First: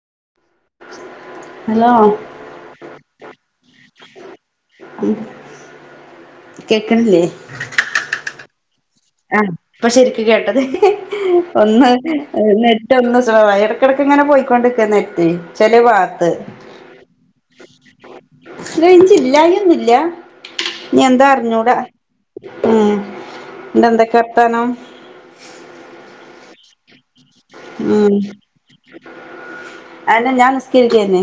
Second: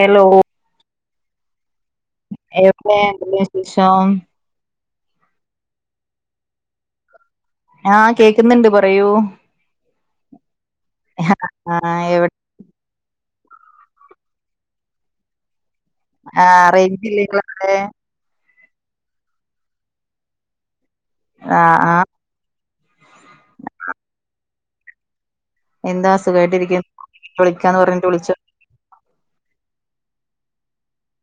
Hello hello എവിടെ അ വിശേഷം ഉം കേക്ക്ണില്ലേ ആഹ് കേൾക്കുന്നുണ്ട് പറയൂ ആഹ് ഇപ്പൊ ശരിക്ക് കേട്ടത് ഒന്ന് ആഹ് എവിടെ നെറ്റ് ഒന്ന് സ്ലോ ആയേ ഇടക്കിടക്ക് ഇങ്ങനെ പോയിക്കൊണ്ടിരിക്കാന്ന് നെറ്റ് ചെലഭാ ആഹ് റേയിഞ്ചില്ലേ നിങ്ങടെ അവിടെ കഴച്ചില്ല ഇില്ലായൊന്നുമില്ല ഇനി എന്താ അറിഞ്ഞൂടാ ആഹ് ആഹ് ആഹ് പിന്നെ എന്തെക്കെ വർത്താനം എന്താ സുഖായിട്ടിരിക്ക് ഉം ഞാൻ നിസ്കരിക്കയാരിന്നേ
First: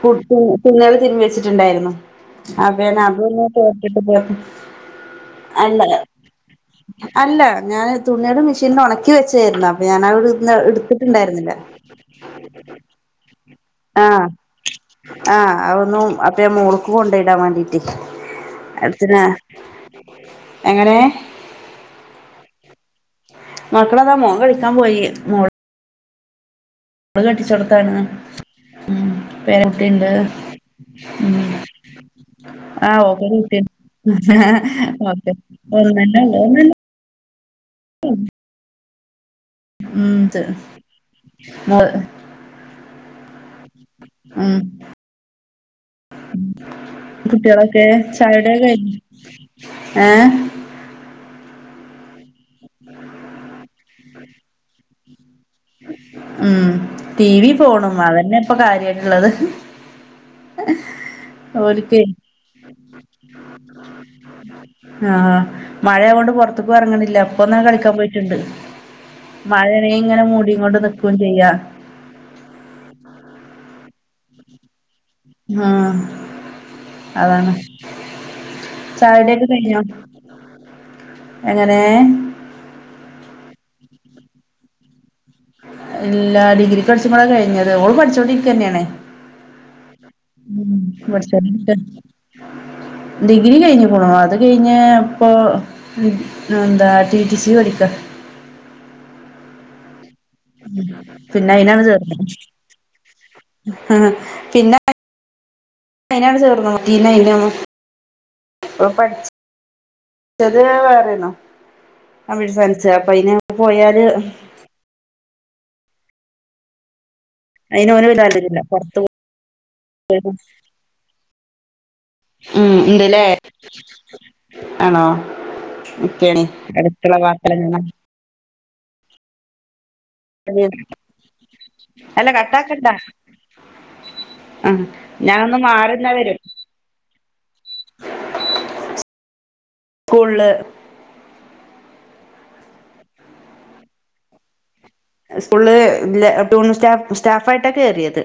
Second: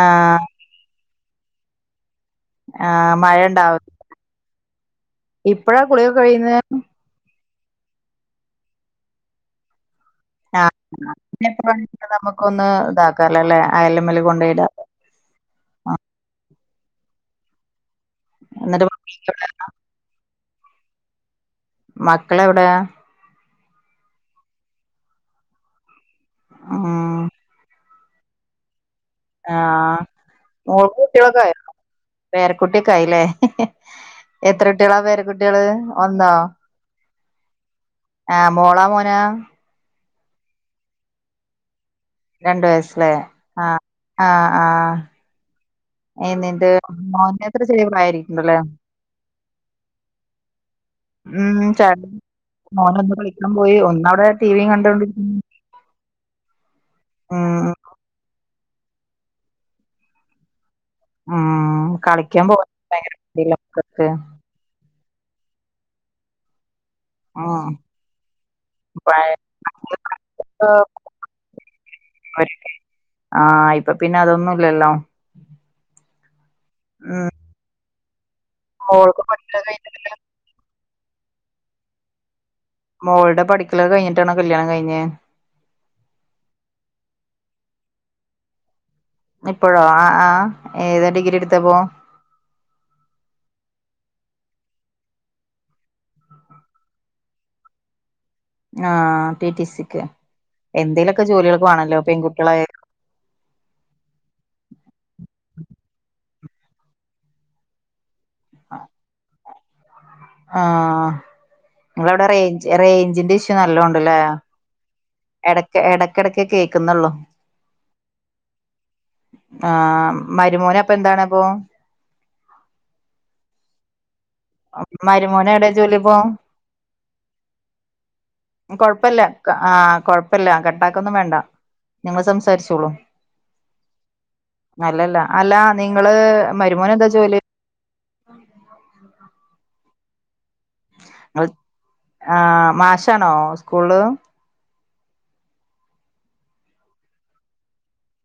പു പു പുന്നാര തിരുമാനിച്ചിട്ടുണ്ടായിരുന്നോ അതെ ആഹ് അത് മഴ തന്നെ ഉണ്ടാവും കേട്ടിട്ട് പോട്ട്‌ ഇപ്പഴാ കുളിയൊക്കെ കഴിയുന്നേ അല്ല ഞാന് തുണിയുടെ മെഷീനിന് ഒണക്കി വെച്ചായിരുന്നു അപ്പൊ ഞാൻ ആ ഒരു ആഹ് പിന്നെ നമ്മുക്കൊന്ന് ഇതാക്കാല്ലോ അല്ലെ അയലമേല് ആഹ് കൊണ്ടിയിടാം ആഹ് അതൊന്നും അപ്പെ മോൾക്ക് കൊണ്ടിയിടാൻ വേണ്ടിട്ടിട്ട് എന്നിട്ട് അടുത്തിനാ മക്കളെവിടെ എങ്ങനെ മക്കളെവിടെയാ മക്കളെതാ മോൻ കളിക്കാൻ പോയി മോൾ ഉം അവള് കെട്ടിച്ച് കൊടുത്താണ് ഉം ആഹ് പേരകുട്ടിയിണ്ട് മോൾക്ക് ഉം കുട്ടികളൊക്കെ ആയോ പേരക്കുട്ടിയൊക്കെ ആഹ് ആയില്ലേ ഓക്കെ കുട്ടിയുണ്ട് എത്ര കുട്ടികളാ ഓക്കെ പേരക്കുട്ടികള് പിന്നെ പിന്നെയെന്തുവാ ഒന്നോ ഒന്നുമില്ല ആഹ് മോളോ മോനോ ഉം മോള് രണ്ട് വയസല്ലെ ആ ആഹ് ഉം ആഹ് ഏയ് നിന്റെ മോന്റെ എത്ര ചെറിയ കുട്ടികളൊക്കെ പ്രായമായിരിക്കുമല്ലേ ചായുടിയൊക്കെ കഴിഞ്ഞോ ഏഹ് ഉം ചേട്ട മോൻ ഒന്ന്‌ കളിക്കാൻ പോയി ഒന്നവിടെ ടിവിയും കണ്ടൊണ്ടിരിക്കുന്നു ഉം ടിവിയും ഉം ഫോണും അതന്നെ എ ഇപ്പൊ കാര്യായിട്ടുള്ളത് ഉം ഓൽകെ കളിക്കാൻ പോവാൻ ഭയങ്കര മടിയല്ലേ മക്കൾക്ക് ആഹ് മഴകൊണ്ട് പൊറത്തേക്ക് എറങ്ങണില്ല ലെപ്പൊന്ന് ഉം കളിക്കാൻ പോയിട്ടുണ്ട് പഴയൊക്കെ മഴണെങ്കില് ഇങ്ങനെ മൂടികൊണ്ട് നിക്കെയും ചെയ്യാ വരട്ടെ ആഹ് ഇപ്പൊപ്പിന്നെ അതൊന്നുയില്ലല്ലോ ആഹ് അതാണ് മോൾക്ക് ചായാക്കുടി ഒക്കെ പഠിക്കല് കയിഞ്ഞോ കഴിഞ്ഞിട്ടില്ല എങ്ങനെ മോൾടെ പഠിക്കലെക്കെ കഴിഞ്ഞിട്ടാണോ കല്യാണം കഴിഞ്ഞേ ഇല്ല ഡിഗ്രിക്ക് പഠിച്ചുമ്പോളാ കഴിഞ്ഞത് ഓള് പഠിച്ചോണ്ടിരിക്ക തന്നെയാണ് ഇപ്പോഴോ ആഹ് ആഹ് ഏതാ ഡിഗ്രി പഠിച്ചോണ്ടിരിക്ക എടുത്തെപ്പോ ഡിഗ്രി കഴിഞ്ഞിക്കുണു അത് കഴിഞ്ഞ് ഇപ്പൊ ആഹ് എന്താ ടിടിസി പഠിക്കാ ആഹ് ടി ടി സിക്ക് എന്തേലുക്കെ പിന്നെ ജോലികളൊക്കെ വേണോല്ലോ പെൺകുട്ടികളായാല് ആഹ് പിന്നെ ഉം ചോർന്നൂറ്റിന്നെയ്നു ഓൻ പഠിച്ച് [inaudible] ആഹ് ഇങ്ങളവിടെ കമ്പ്യൂട്ടർ റേയ്ഞ്ച് സയൻസ് അപ്പൊ അയിന് റേയ്ഞ്ചിന്റെ ഇഷ്യൂ നല്ലോ പോയാല് ഉണ്ടല്ലേ എടക്ക് എടക്കെടക്കെ കേക്കുന്നുള്ളൂ അയിന് ഓന് വല്യ താല്പര്യല്ല പൊറത്ത് ആഹ് മരുമോനപ്പൊ എന്താണപ്പോ ഉം ഇണ്ട്ല്ലേ ആണോ മരുമോന് എവിടെ ജോലിപ്പോ ഇക്കെയാണ് അടുത്തുള്ള വാർത്തലിങ്ങനെ കൊഴപ്പല്ല ആ കൊഴ കൊയപ്പല്ല കട്ടാക്കൊന്നും വേണ്ട നിങ്ങൾ അല്ല കട്ടാക്കണ്ട സംസാരിച്ചോളൂ ആ അല്ലല്ല അല്ല ഞാനൊന്ന് മാറിന്നാ നിങ്ങള് വരും മരുമോനെന്താ ജോലി. [inaudible] സ്ക്കൂള്. ആ മാഷാണോ സ്കൂളില്. സ്കൂള് ഇല്ല പ്യൂൺ സ്റ്റാഫായിട്ടാ കേറിയത്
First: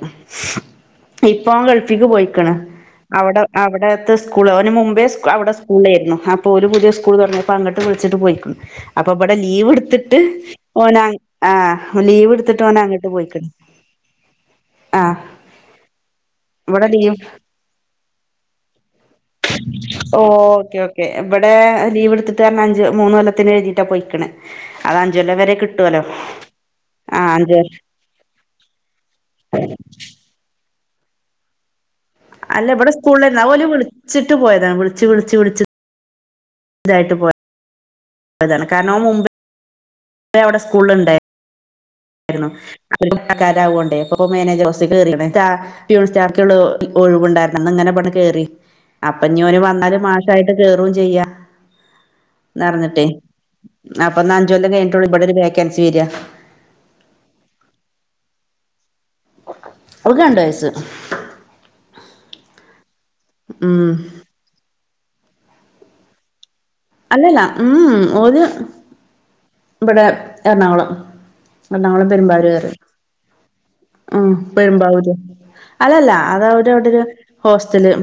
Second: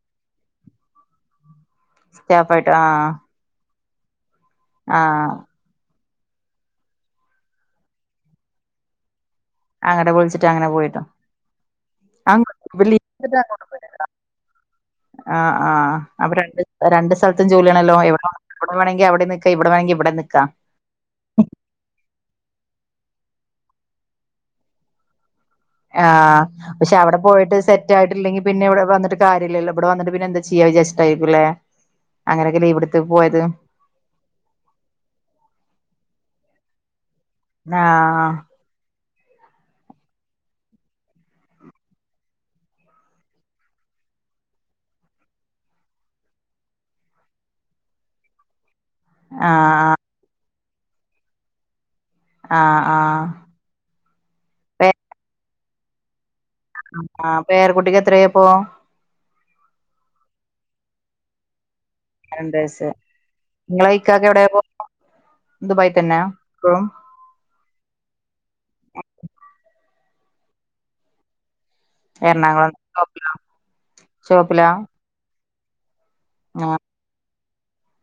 ഇപ്പോ ഓൻ ഗൾഫി ത്തിക്ക് പോയിക്ക്ണ് സ്റ്റാഫായിട്ട് ആ അവടെ അവിടത്തെ സ്കൂള് ഓന് ആ മുമ്പേ അവിടെ സ് സ്കൂളിലെയിരുന്നു അപ്പോ ഓല് പുതിയ സ്കൂൾ തുടങ്ങിയെപ്പോ അങ്ങട്ട് വിളിച്ചിട്ട് പോയിക്കുണു. അപ്പൊ ഇവിടെ ലീവ് അങ്ങടെ എടുത്തിട്ട് വിളിച്ചിട്ട് അങ്ങനെ പോയിട്ടോ ഓന് ആ ലീവ് എടുത്തിട്ട് ഓന്ങ്ങോട്ട് പോയിക്ക്ണ്. ആഹ് ആഹ് അപ്പോ രണ്ട് ഇവിടെ രണ്ട് ലീവ് സ്ഥലത്തും ജോലിയാണല്ലോ എവിടെ അവിടെ വേണെങ്കി അവിടെ നിക്കാ ഇവിടെ വേണങ്കി ഇവിടെ നിക്കാം. ഓ ഓക്കെ ഓക്കെ ഇവിടെ ലീവ് എടുത്തിട്ട് കാരണം അഞ്ച് മൂന്നൊല്ലത്തിനാ എഴുതീട്ടാ പോയിക്ക്ണ്. അത് അഞ്ചൊല്ലം വരെ കിട്ടോ. ആ പക്ഷെ അവിടെ പോയിട്ട് സെറ്റ് റ്റായിട്ടില്ലെങ്കിൽ പിന്നെ ഇവിടെ വന്നിട്ട് കാര്യല്ലല്ലോ ഇവിടെ വന്നിട്ട്‌ പിന്നെ എന്താ ചെയ്യാ വിജാരിച്ചിട്ടായിരിക്കൂലല്ലെ. അല്ല ഇവിടെ സ്കൂളിലേർന്ന് അതോല് വിളിച്ചിട്ട് പോയതാ വിളിച്ച് വിളച്ച് വിളിച്ച്. ഇതായിട്ട് പോയതാ ആഹ് ഇപ്പതാണ് കാരണം ഓൻ മുമ്പേ അവിടെ സ്കൂളുണ്ടെ ന്നു ഒരേ മതക്കാരാവോണ്ടേ അപ്പൊ മേനേജർ റോസി കേറിന്നു പ്യൂൺ സ്ഥാഫ്ക്കിള്ള ഒഴിവുണ്ടായിരുന്നു അന്ന് ഇങ്ങനെ ഇബടന്ന് കേറി. അപ്പോഞ്ഞോന് ആഹ് വന്നാല് മാഷായിട്ട് കേറും ചെയ്യാ. ആഹ് ന്നറഞ്ഞിട്ടേ ആഹ് അപ്പൊ ന്ന അഞ്ചൊല്ലം കഴിഞ്ഞിട്ടൊള്ളൂ ഇവിടൊരു വേക്കൻസി വെരാ. ആ അപ്പ പേരകുട്ടിക്ക് എത്രയി അപ്പോ ഓക്ക് രണ്ട് വയസ്സ്. രണ്ട് വയസ് ഉം നിങ്ങളെക്കാക്ക എവിടെപ്പോ ദുബായിത്തെന്നെ ഇപ്പോഴും. അല്ലല്ല ഉം ഉം ഓല് ഇബടെ എറണാകുളം. എറണാകുളം പെരുമ്പാവൂർ എറണാകുളം പറയും ഉം ഷോപ്പിലാ പെരുമ്പാവൂര് അല്ലല്ല അത് അവര് ആഹ് അവിടെ ഒരു ഹോസ്റ്റല്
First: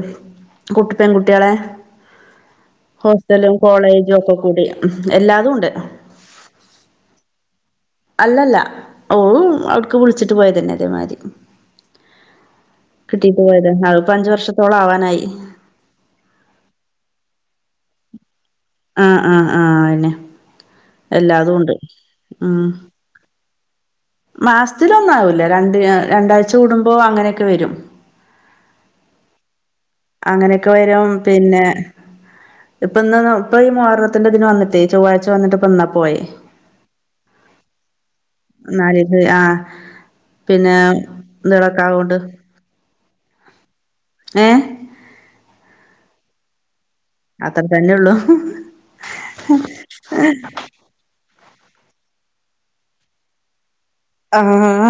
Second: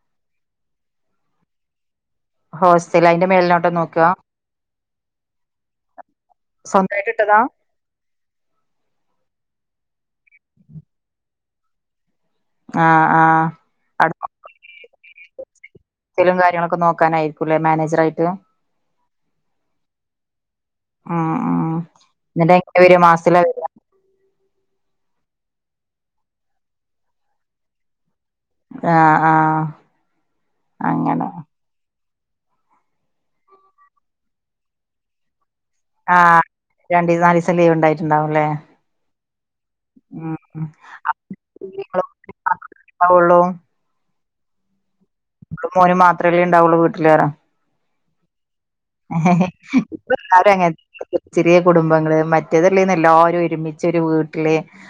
കുട്ടി പെൺകുട്ടികളെ ഹോസ്‌റ്റല് അതിന്റെ ഹോസ്റ്റലും മേൽനോ കോളേജും ഒക്കെ കൂടി മ് ഹ് എല്ലാതും ഉണ്ട്. സ്വന്തായിട്ട് ഇട്ടതാ അല്ലല്ല ഓ അവിടുക്ക് വിളിച്ചിട്ട് പോയതന്നെ അതേമാതിരി. ആഹ് കിട്ടീട്ട് ആഹ് പോയത് അത് ഇപ്പോ അഞ്ച്‌ വർഷത്തോളം ആവാനായി. ക്കലും കാര്യങ്ങളൊക്കെ നോക്കാനായിരിക്കുല്ലേ മാനേജർ ആയിട്ട്. ആഹ് ആഹ് ആഹ് അതെന്നെ ഉം എല്ലാതും ഉണ്ട് ഉം എന്നിട്ടങ്ങനെ ഒരു മാസത്തില മാസത്തിലൊന്നാവൂല്ല രണ്ട് രണ്ടാഴ്ച കൂടുമ്പോ അങ്ങനെയൊക്കെ വരും. ആഹ് ആഹ് അങ്ങനെയൊക്കെ വരും. അങ്ങനെ പിന്നെ ഇപ്പൊ ഇന്നാണ് ഇപ്പൊ മുഹറത്തിന്റെ തിന്‌ വന്നിട്ടേ ചൊവ്വാഴ്ച വന്നിട്ട് ഇപ്പൊ ഇന്നാ പോയേ. രണ്ട് നാല് ദിവസം ലീവ് ഉണ്ടായിട്ടുണ്ടാവും അല്ലേ പിന്നെന്ത്ളക്കാവ കൊണ്ട് ആവ്ള്ളോ ഏഹ് ഇങ്ങളും മോനും മാത്രല്ലേ ഉണ്ടാവുള്ളൂ. വീ ക്ലിയറാ അത്ര തന്നെ ഉള്ളു ഏഹ് ഇപ്പ എല്ലാരുംഅങ്ങേൻ തന്നെ ചെറിയ കുടുംബങ്ങള് മറ്റേതല്ലേന്ന് എല്ലാവരും ഒരുമി ആഹഹാ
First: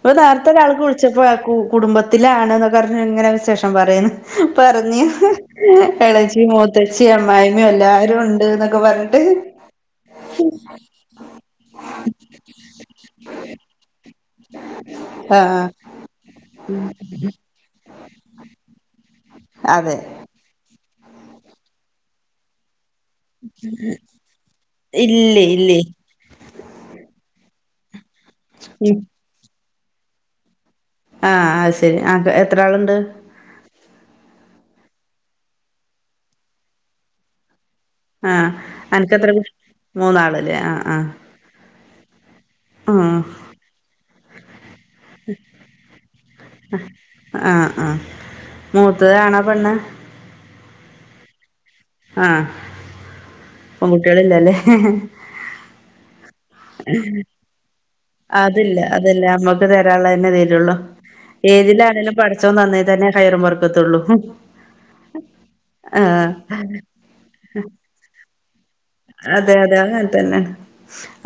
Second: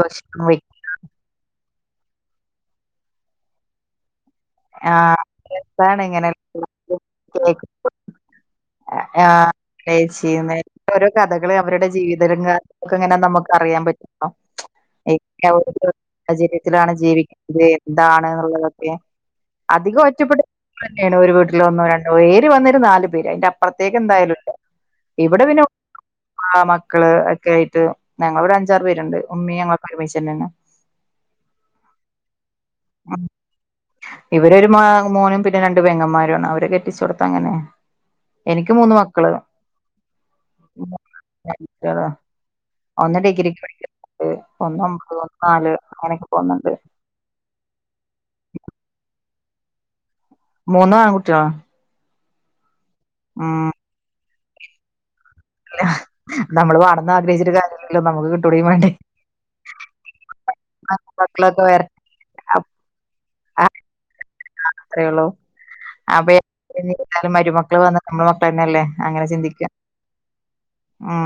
ഭക്ഷണം നേരത്തെ വെ ഒരാൾക്ക് വിളി ച്ചപ്പോ ആ കു കുടുംബത്തിലാണ് എന്നൊക്കെ പറഞ്ഞ് ഇങ്ങനെ വിശേഷം പറയുന്ന് പറഞ്ഞ് ആഹ് രസാണ് ഇങ്ങനെ എളച്ചി മൂത്തച്ചി അമ്മായിമ്മയും എല്ലാരും ഉണ്ട്ന്ന് ആഹ് കയ്ചെയ്യുന്ന ഓരോ കഥകളും അവരുടെ ജീവിത രംഗ ത്തക്കെ എങ്ങനെ നമുക്ക് അറിയാൻ പറ്റും ഏറ് ആഹ് ഓരോ സാഹചര്യത്തിലാണ് ജീവിക്ക്‌ വേ എന്താണ് എന്നുള്ളതൊക്കെ അതെ അധികം ഒറ്റപ്പെടു തന്നെയാണ് ഒരു വീട്ടില്‌ ഒന്നോ രണ്ടോ ഏര് വന്നൊരു നാല് പേര് അതിന്റെപ്പ പൊറത്തെക്ക് എന്തായാലും ഇല്ല ഇവിടെ ഇല്ലേ വിനോ ഇല്ലേ ആഹ് മക്കള് ഒക്കെ ആയിട്ട് ഞങ്ങളിവിടെ അഞ്ചാറ് ഉം പേരുണ്ട് ഉമ്മിയും ഞങ്ങളെക്കെ ഒരുമിച്ച് തന്നെയാണ് ആഹ് അത് ശരി ആ എത്ര ആളുണ്ട് ഇവരരു മോ മോനും പിന്നെ രണ്ട് പെങ്ങന്മാരണ് അവരെ കെട്ടിച്ചോട്ത് അങ്ങനെ ആഹ് എനിക്ക് മൂന്ന് മക്കള് അനക്ക്ത്ര കു മൂന്നാളല്ലേ ആഹ് ആഹ് മറ്റേതോ ആഹ് ഒന്ന് ഡിഗ്രിക്ക് പടിക്കു എ ഒന്നും അത് ഒന്നാല് അങ്ങനെയൊക്കെ പോന്നുണ്ട് ആഹ് ആഹ് മുത്തതാണോ പെണ്ണ് മുന്ന് ആങ്ങുട്ടികളാ ആഹ് ഉം പെൺ കുട്ടികളില്ലല്ലേ ല്ല നമ്മള് വാണന്ന് ആഗ്രഹിച്ചട്ട് കാര്യം അതില്ല അതല്ല നമ തരാനുള്ള തന്നെ തരുള്ളൂ മക്കളൊക്കെ ഏതിലാ വരട്ടെ ആണേലും പടച്ചോ നന്നേ തന്നെ ഹൈറ മറക്കത്തുള്ളൂ അത്രേ ഉള്ളൂ അപ്പയേ ഇനി എന്തായാലും മരുമക്കൾ വന്ന് നമ്മൾ മക്കൾ തന്നെയല്ലേ അങ്ങനെ അതെ ചിന്തിക്കുക അതെ അങ്ങനെ തന്നെയാണ്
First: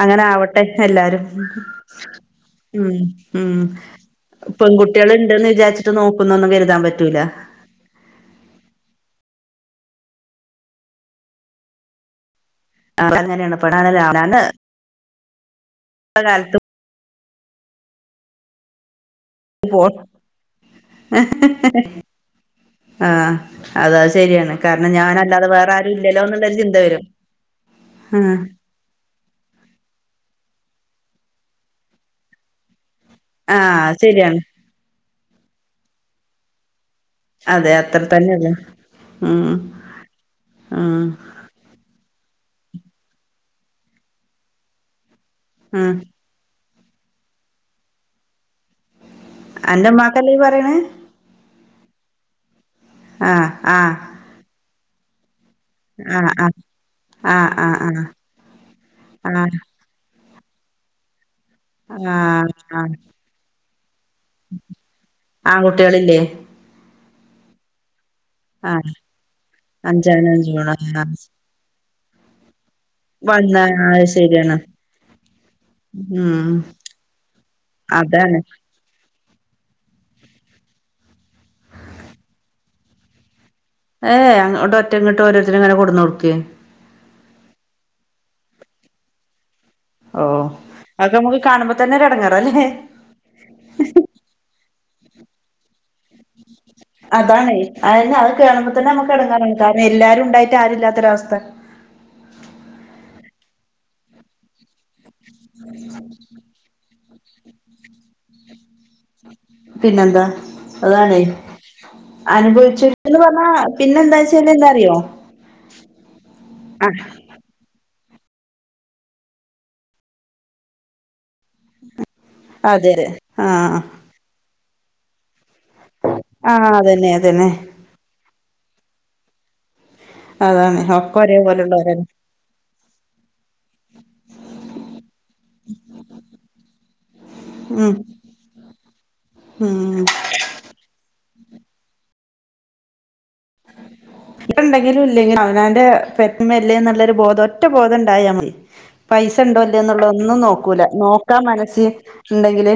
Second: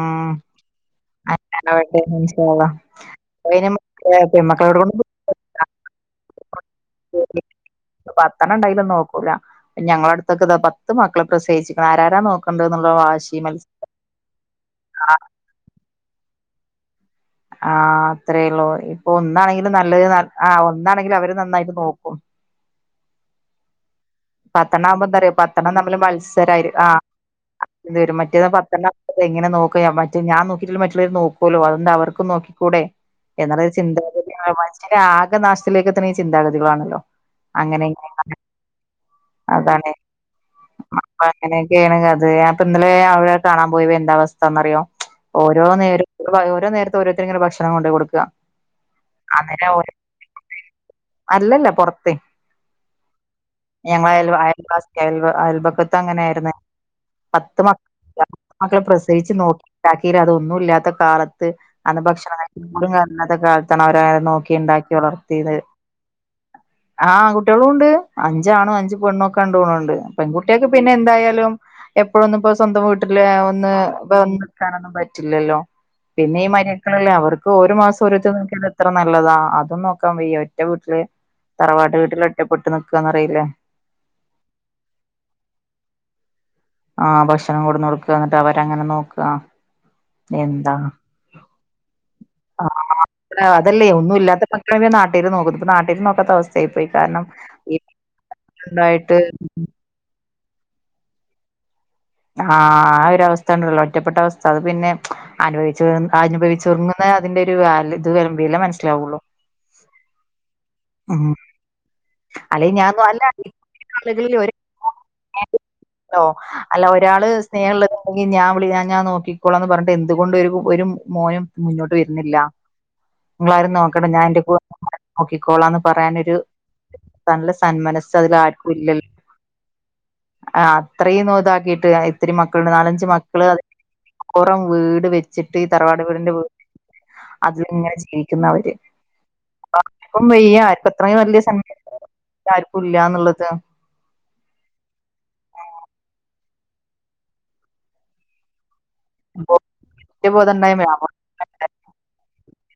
അങ്ങനെ ആവട്ടെ എല്ലാരും അങ്ങനാവട്ടെ ഇൻഷാഅള്ളാ ഉം ഉം അയിന് മറ്റേ പെൺമക്കളോട് കൊണ്ട് പെൺകുട്ടിക ണ്ടന്ന് വിചാരിച്ചിട്ട് നോക്കുന്നുന്ന് കരുതാം പ [inaudible] പത്തണ്ണം ഉണ്ടായാലും നോക്കൂല ഞങ്ങള അടുത്തൊക്കെ ദാ പത്ത് മക്കളെ പ്രസേഹിച്ച് ആരാര നോ കൊണ്ടുന്നുള്ള വാശി അങ്ങനെയാണ് മല് ഇപ്പ [unintelligible] ആഹ് അത്രേയുള്ളൂ ഇപ്പൊ ഒന്നാണെങ്കിലും പോ നല്ലത് ആഹ് ഒന്നാണെങ്കിലും അവര് നന്നായിട്ട് നോക്കും ആഹ് അത് ശരിയാണ് പത്തെണ്ണം കാരണം ആവുമ്പോ ഞാൻ എന്താറിയോ അല്ലാതെ വേറെ ആരും ഇല്ലല്ലോ എന്നുള്ളരു ചിന്ത വരും അത് വരും മറ്റേത് ആഹ് പത്തെണ്ണം അത് എങ്ങനെ നോക്ക മറ്റേ ഞാൻ നോക്കിട്ട്ഇല്ലങ്കിൽ മുള്ളവർ നോക്കല്ലോ അതോണ്ട് അവർക്ക് നോക്കിക്കൂടെ എന്ന ആഹ് അത് ചിന്താഗതി ശരിയാണ് ആകെനാശത്തിലേക്ക് എത്തുന്നത് ഈ ചിന്താഗതികളാണല്ലോ അതെ അങ്ങനെ അത്ര ഇങ്ങനെ തന്നെയുള്ളൂ അതാണ് ഉം [unintelligible] അങ്ങനെയൊക്കെയാണ് അത് ഞാനിപ്പ ഇന്നലെ അവിടെ കാണാൻ പോയപ്പോ എന്താ അവസ്ഥാന്ന് അറിയോ ഓരോ ഉം നേര [unintelligible] ഓരോ നേരത്ത് ഓരോര്ത്തര് ഇങ്ങനെ ഭക്ഷണം കൊണ്ട് കൊടുക്കുക അങ്ങനെ അന്റെ ഓരോ ഉമ്മാക്കല്ലേ ഈ പറയണെ അല്ലല്ല പൊറത്ത് ആഹ് ആഹ് ഞങ്ങള അയൽവാ അയൽവാസി അയൽ വ അയൽ ബക്ക ത്ത് ആഹ് അങ്ങനെയായിരുന്ന് ആഹ് പത്ത് ആഹ് ആഹ് [unintelligible] മക്കളെ പ്രസവിച്ചു ആഹ് ആഹ് നോക്കി ഉണ്ടാക്കീല അതൊന്നും ഇല്ലാത്ത കാലത്ത് അന്ന് ഭക്ഷണ ആഹ് [unintelligible] ആഹ് കണാത്ത കാലത്താണ് അവര് അവരെ നോ ക്കി ഇണ്ടാക്കി വളർത്തിയത് ആൺകുട്ടികളില്ലേ ആഹ് ആൺ കുട്ട്യളും ഉണ്ട് അഞ്ച് ആണും ആഹ് അഞ്ച് പെണ്ണും ഒക്കെ ഉണ്ട് തോന്നണുണ്ട് അഞ്ചാണ് പെൺകുട്ട്യക്ക് അഞ്ചൂണ് പിന്നെ ആഹ് എന്തായാലും എപ്പോഴൊന്നും ഇപ്പോ സ്വന്തം വീ ട്ടില് വന്ന ഒന്ന് [unintelligible] അത് വന്ന് ശരിയാണ് നിക്കാനൊന്നും പറ്റില്ലല്ലോ പിന്നെ ഈ ഉം മരു മക്കളല്ലേ അവർക്ക് ഒരോ മാസം ഒരോര്ത്തര് അതാണ് നോക്കി നട ത്ര നല്ലതാ അതും നോക്കാൻ വയ്യ ഒറ്റ വീട്ടില് തറവാട്ട് വീട്ടില് ഒറ്റപ്പെട്ട് നിക്കാന്ന് പറയില്ലേ ഏഹ് അങ്ങോട്ട് ഒറ്റ ഇങ്ങോട്ട് ഓരോരുത്തര് ഇങ്ങനെ കൊടുന്ന് കൊടുക്കേ ആഹ് ഭക്ഷണം കൊടുന്ന് കൊടുക്കുക എന്നിട്ട് അവരങ്ങനെ നോക്കുക ഓഹ് എന്താ അതൊക്കെ നമുക്ക് കാണുമ്പ തന്നെ ഒരു എടങ്ങേറ അല്ലേ ഏഹ് അതല്ലേ ഒന്നും ഇല്ലാത്ത [unintelligible] നാട്ടാര് നോക്കും ഇതിപ്പോ നാട്ടാര് നോ അതണെ അതന്ന അത് കേണുമ്പോ തന്നെ നമുക്ക് വീട്ടിലുണ്ടായിട്ട് എടങ്ങേറാണ് [unintelligible] എല്ലാരും ഉണ്ടായിട്ട് ആരില്ലാത്തൊരവസ്ഥ ആഹ് ആ ഒരു അവസ്ഥ ഉണ്ടല്ലോ ഒറ്റപ്പെട്ട അവസ്ഥ അത് പിന്നെ അനുഭവിച്ച അനുഭവിച്ചുറങ്ങുന്നെ അതിന്റെ ഒരു [unintelligible] ഇത് വില മനസ്സിലാവുള്ളു പിന്നെന്താ അതാണെ അല്ലെ ഞാൻ അനുഭവിച്ചോർക്ക്ന്ന് അല്ല പറഞ്ഞാ പിന്നെ എന്താ ആളുകളിൽ വെച്ചാല് എന്താറിയോ [unintelligible] അല്ല ഒരാള് സ്നേഹള്ളങ്കിൽ ഞാൻ വിളി ഞാ ഞാൻ നോക്കിക്കോളാം എന്ന് പറഞ്ഞിട്ട് എന്തുകൊണ്ട് ഒരു ഒരു മോനും മുന്നോട്ട് വരുന്നില്ല അതെ അതെ നിങ്ങളാരും ആഹ് നോക് [unintelligible] ഞാൻ എന്റെ കൂടെ നോക്കിക്കോളാംന്ന് പറയാനൊരു ആഹ് അതന്നെ അതന്നെ നല്ല സന്മനസ്സ് അതിൽ ആർ ക്കുംല്ലല്ല് ആഹ് അതാണ് ഒക്കെ ഒരേ അത്രയൊന്നും ഇതാക് ക്കിയിട്ട് പോലെയുള്ളവരാണ് ഇത്തിരി മക്കളുണ്ട് നാലഞ്ച് മക്കള് അത് അപ്പറം വീട് വെച്ചിട്ട് ഈ തറവാട് വീടിന്റെ വ് ഉം അതിലിങ്ങനെ ജീവിക്കുന്നവര് ഉം [unintelligible] ഈ ആശുപത് അത്രയും വല്യ സന്മനസ്സ് ആർക്കും ഇല്ല എന്നുള്ളത് [unintelligible] ഇണ്ടങ്കിലും ഇല്ലെങ്കിലും അവനവന്റെ പെറ്റമല്ലേ എന്നുള്ളൊരു ബോധം ഒറ്റ ബോധം ഉണ്ടായ മതി പൈസ ഇണ്ടോ ഇല്ലേന്നുള്ള ഒന്നും നോക്കൂല ബോധബോധണ്ടായ്മ നോക്കാൻ മനസ് ഇണ്ടെങ്കില്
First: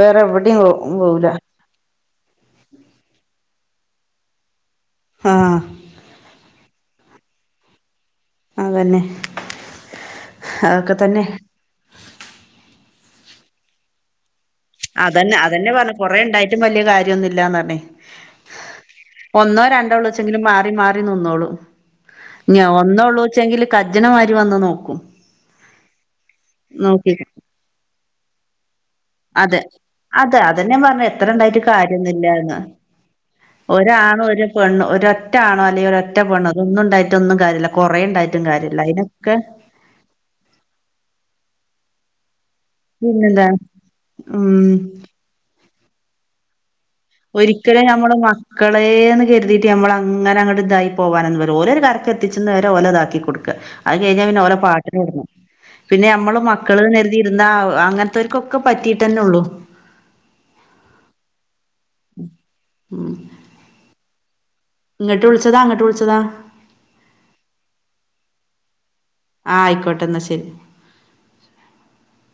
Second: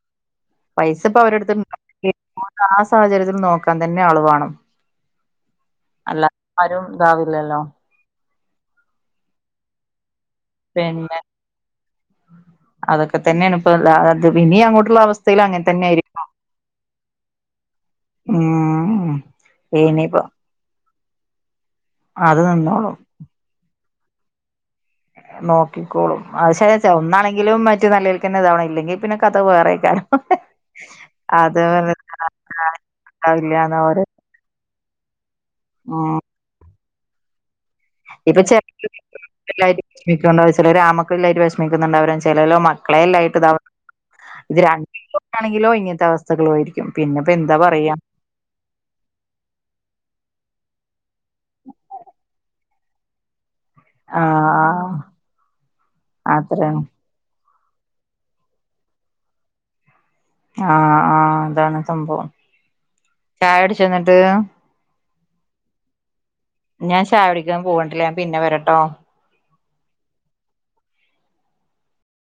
വേറെ എവിടേം നോ പൈസ ഇപ്പൊ പോവൂല അവരെടുത്ത് [unintelligible] ആ സാഹചര്യത്തിൽ നോക്കാൻ തന്നെ ആളുവേണം ആഹ് അല്ലതെ ആരും ഇതാവില്ലല്ലോ അതന്നെ അതൊക്കെ പിന്നെ തന്നെ അതക്ക തന്നെണ് ഇപ്പ എല്ലാര് ത് ഇനി അങ്ങോട്ടുള്ള അവസ്ഥേലും അങ്ങനെ തന്നെ ആയിരി കുറേ ഉണ്ടായിട്ടും വല്യ കാര്യം ഒന്നുംല്ലാന്ന് പറഞ്ഞു ഉം ഒന്നോ രണ്ടോ ഇനിയിപ്പോ ഉള്ളൊച്ചെങ്കിലും മാറി മാറി [unintelligible] നിന്നോളും അത് ഇഞ്ഞി നിന്നോളും ഒന്നേ ഉള്ളൂച്ചെങ്കില് കജ്ജ്ണ മാരി വന്ന് നോക്കും നോക്കിക്കോളും അത് ശരിയാ ച്ചാ നോക്കി ഒന്നാണെങ്കിലും മറ്റു നല്ലേൽക്കന്നെ ഇതാവണം ഇല്ലെങ്കി പിന്നെ കഥ അതെ വേറെക്കാരം അതെ അതന്നെ ഞാൻ പറഞ്ഞെ എത്ര ഇണ്ടായിട്ട് കാര്യൊന്നുല്ലാന്ന് അത്ണ്ടാവില്ലന്ന് പറയാ പെണ്ണു ഒരു ഒറ്റ ആണോ അല്ലെങ്കിൽ ഒരു ഒറ്റപെണ്ണോഅതൊന്നുണ്ടായിട്ടൊന്നും കാര്യല്ല കൊറേണ്ടായിട്ടും കാര്യല്ല അയ്നൊക്കെ എന്ക് എന്താന്ന് വെച്ചാൽ ഒരാൺമക്കൾ ഇല്ലായിട്ട് വിഷമിക്കുന്നുണ്ടാകും ചേലോൽ മ മക്കളെല്ലായിട്ട്താ പിന്നെന്താ അവസ്ഥ ഇത് ഉം രണ്ട് ആണെങ്കിലോ ഇങ്ങനത്തെ അവസ്ഥകളുയിരിക്കും പിന്നെ ഒരിക്കലും നമ്മുളെ മ ക്കളേന്ന് കരുതിയിട്ട് നമ്മള് അങ്ങനെ ങ്ങട്ട് ഇതായി പോകാനന്ന് വരും ഓലൊരു കരക്ക് എത്തിച്ന വരെ ഓലെ ഇതാക്കി കൊടുക്ക അത് കഴിഞ്ഞാൽ പിന്നെ ഓലെ ആഹ് പാട്ടിനു വിടണം. പിന്നെ നമ്മള് അത്രയാണ് മക്കള്ന്ന് കരു തി ഇരുന്ന അങ്ങനത്തെവർക്കൊക്കെ പറ്റിട്ട്ന്നെള്ളൂ ആഹ് ആഹ് അതാണ് സംഭവം ചായകുടിച്ചോന്നട്ട് ഇങ്ങട്ട് വിളിച്ചതാ അങ്ങട്ട് വിളിച്ചതാ ഞാൻ ചായകുടിക്കാൻ പോണ്ട്ട്ട്ല്ല ഞാൻ പിന്നെ വരട്ടോ ആഹ് ആയിക്കോട്ടെ ന്നാ ശരി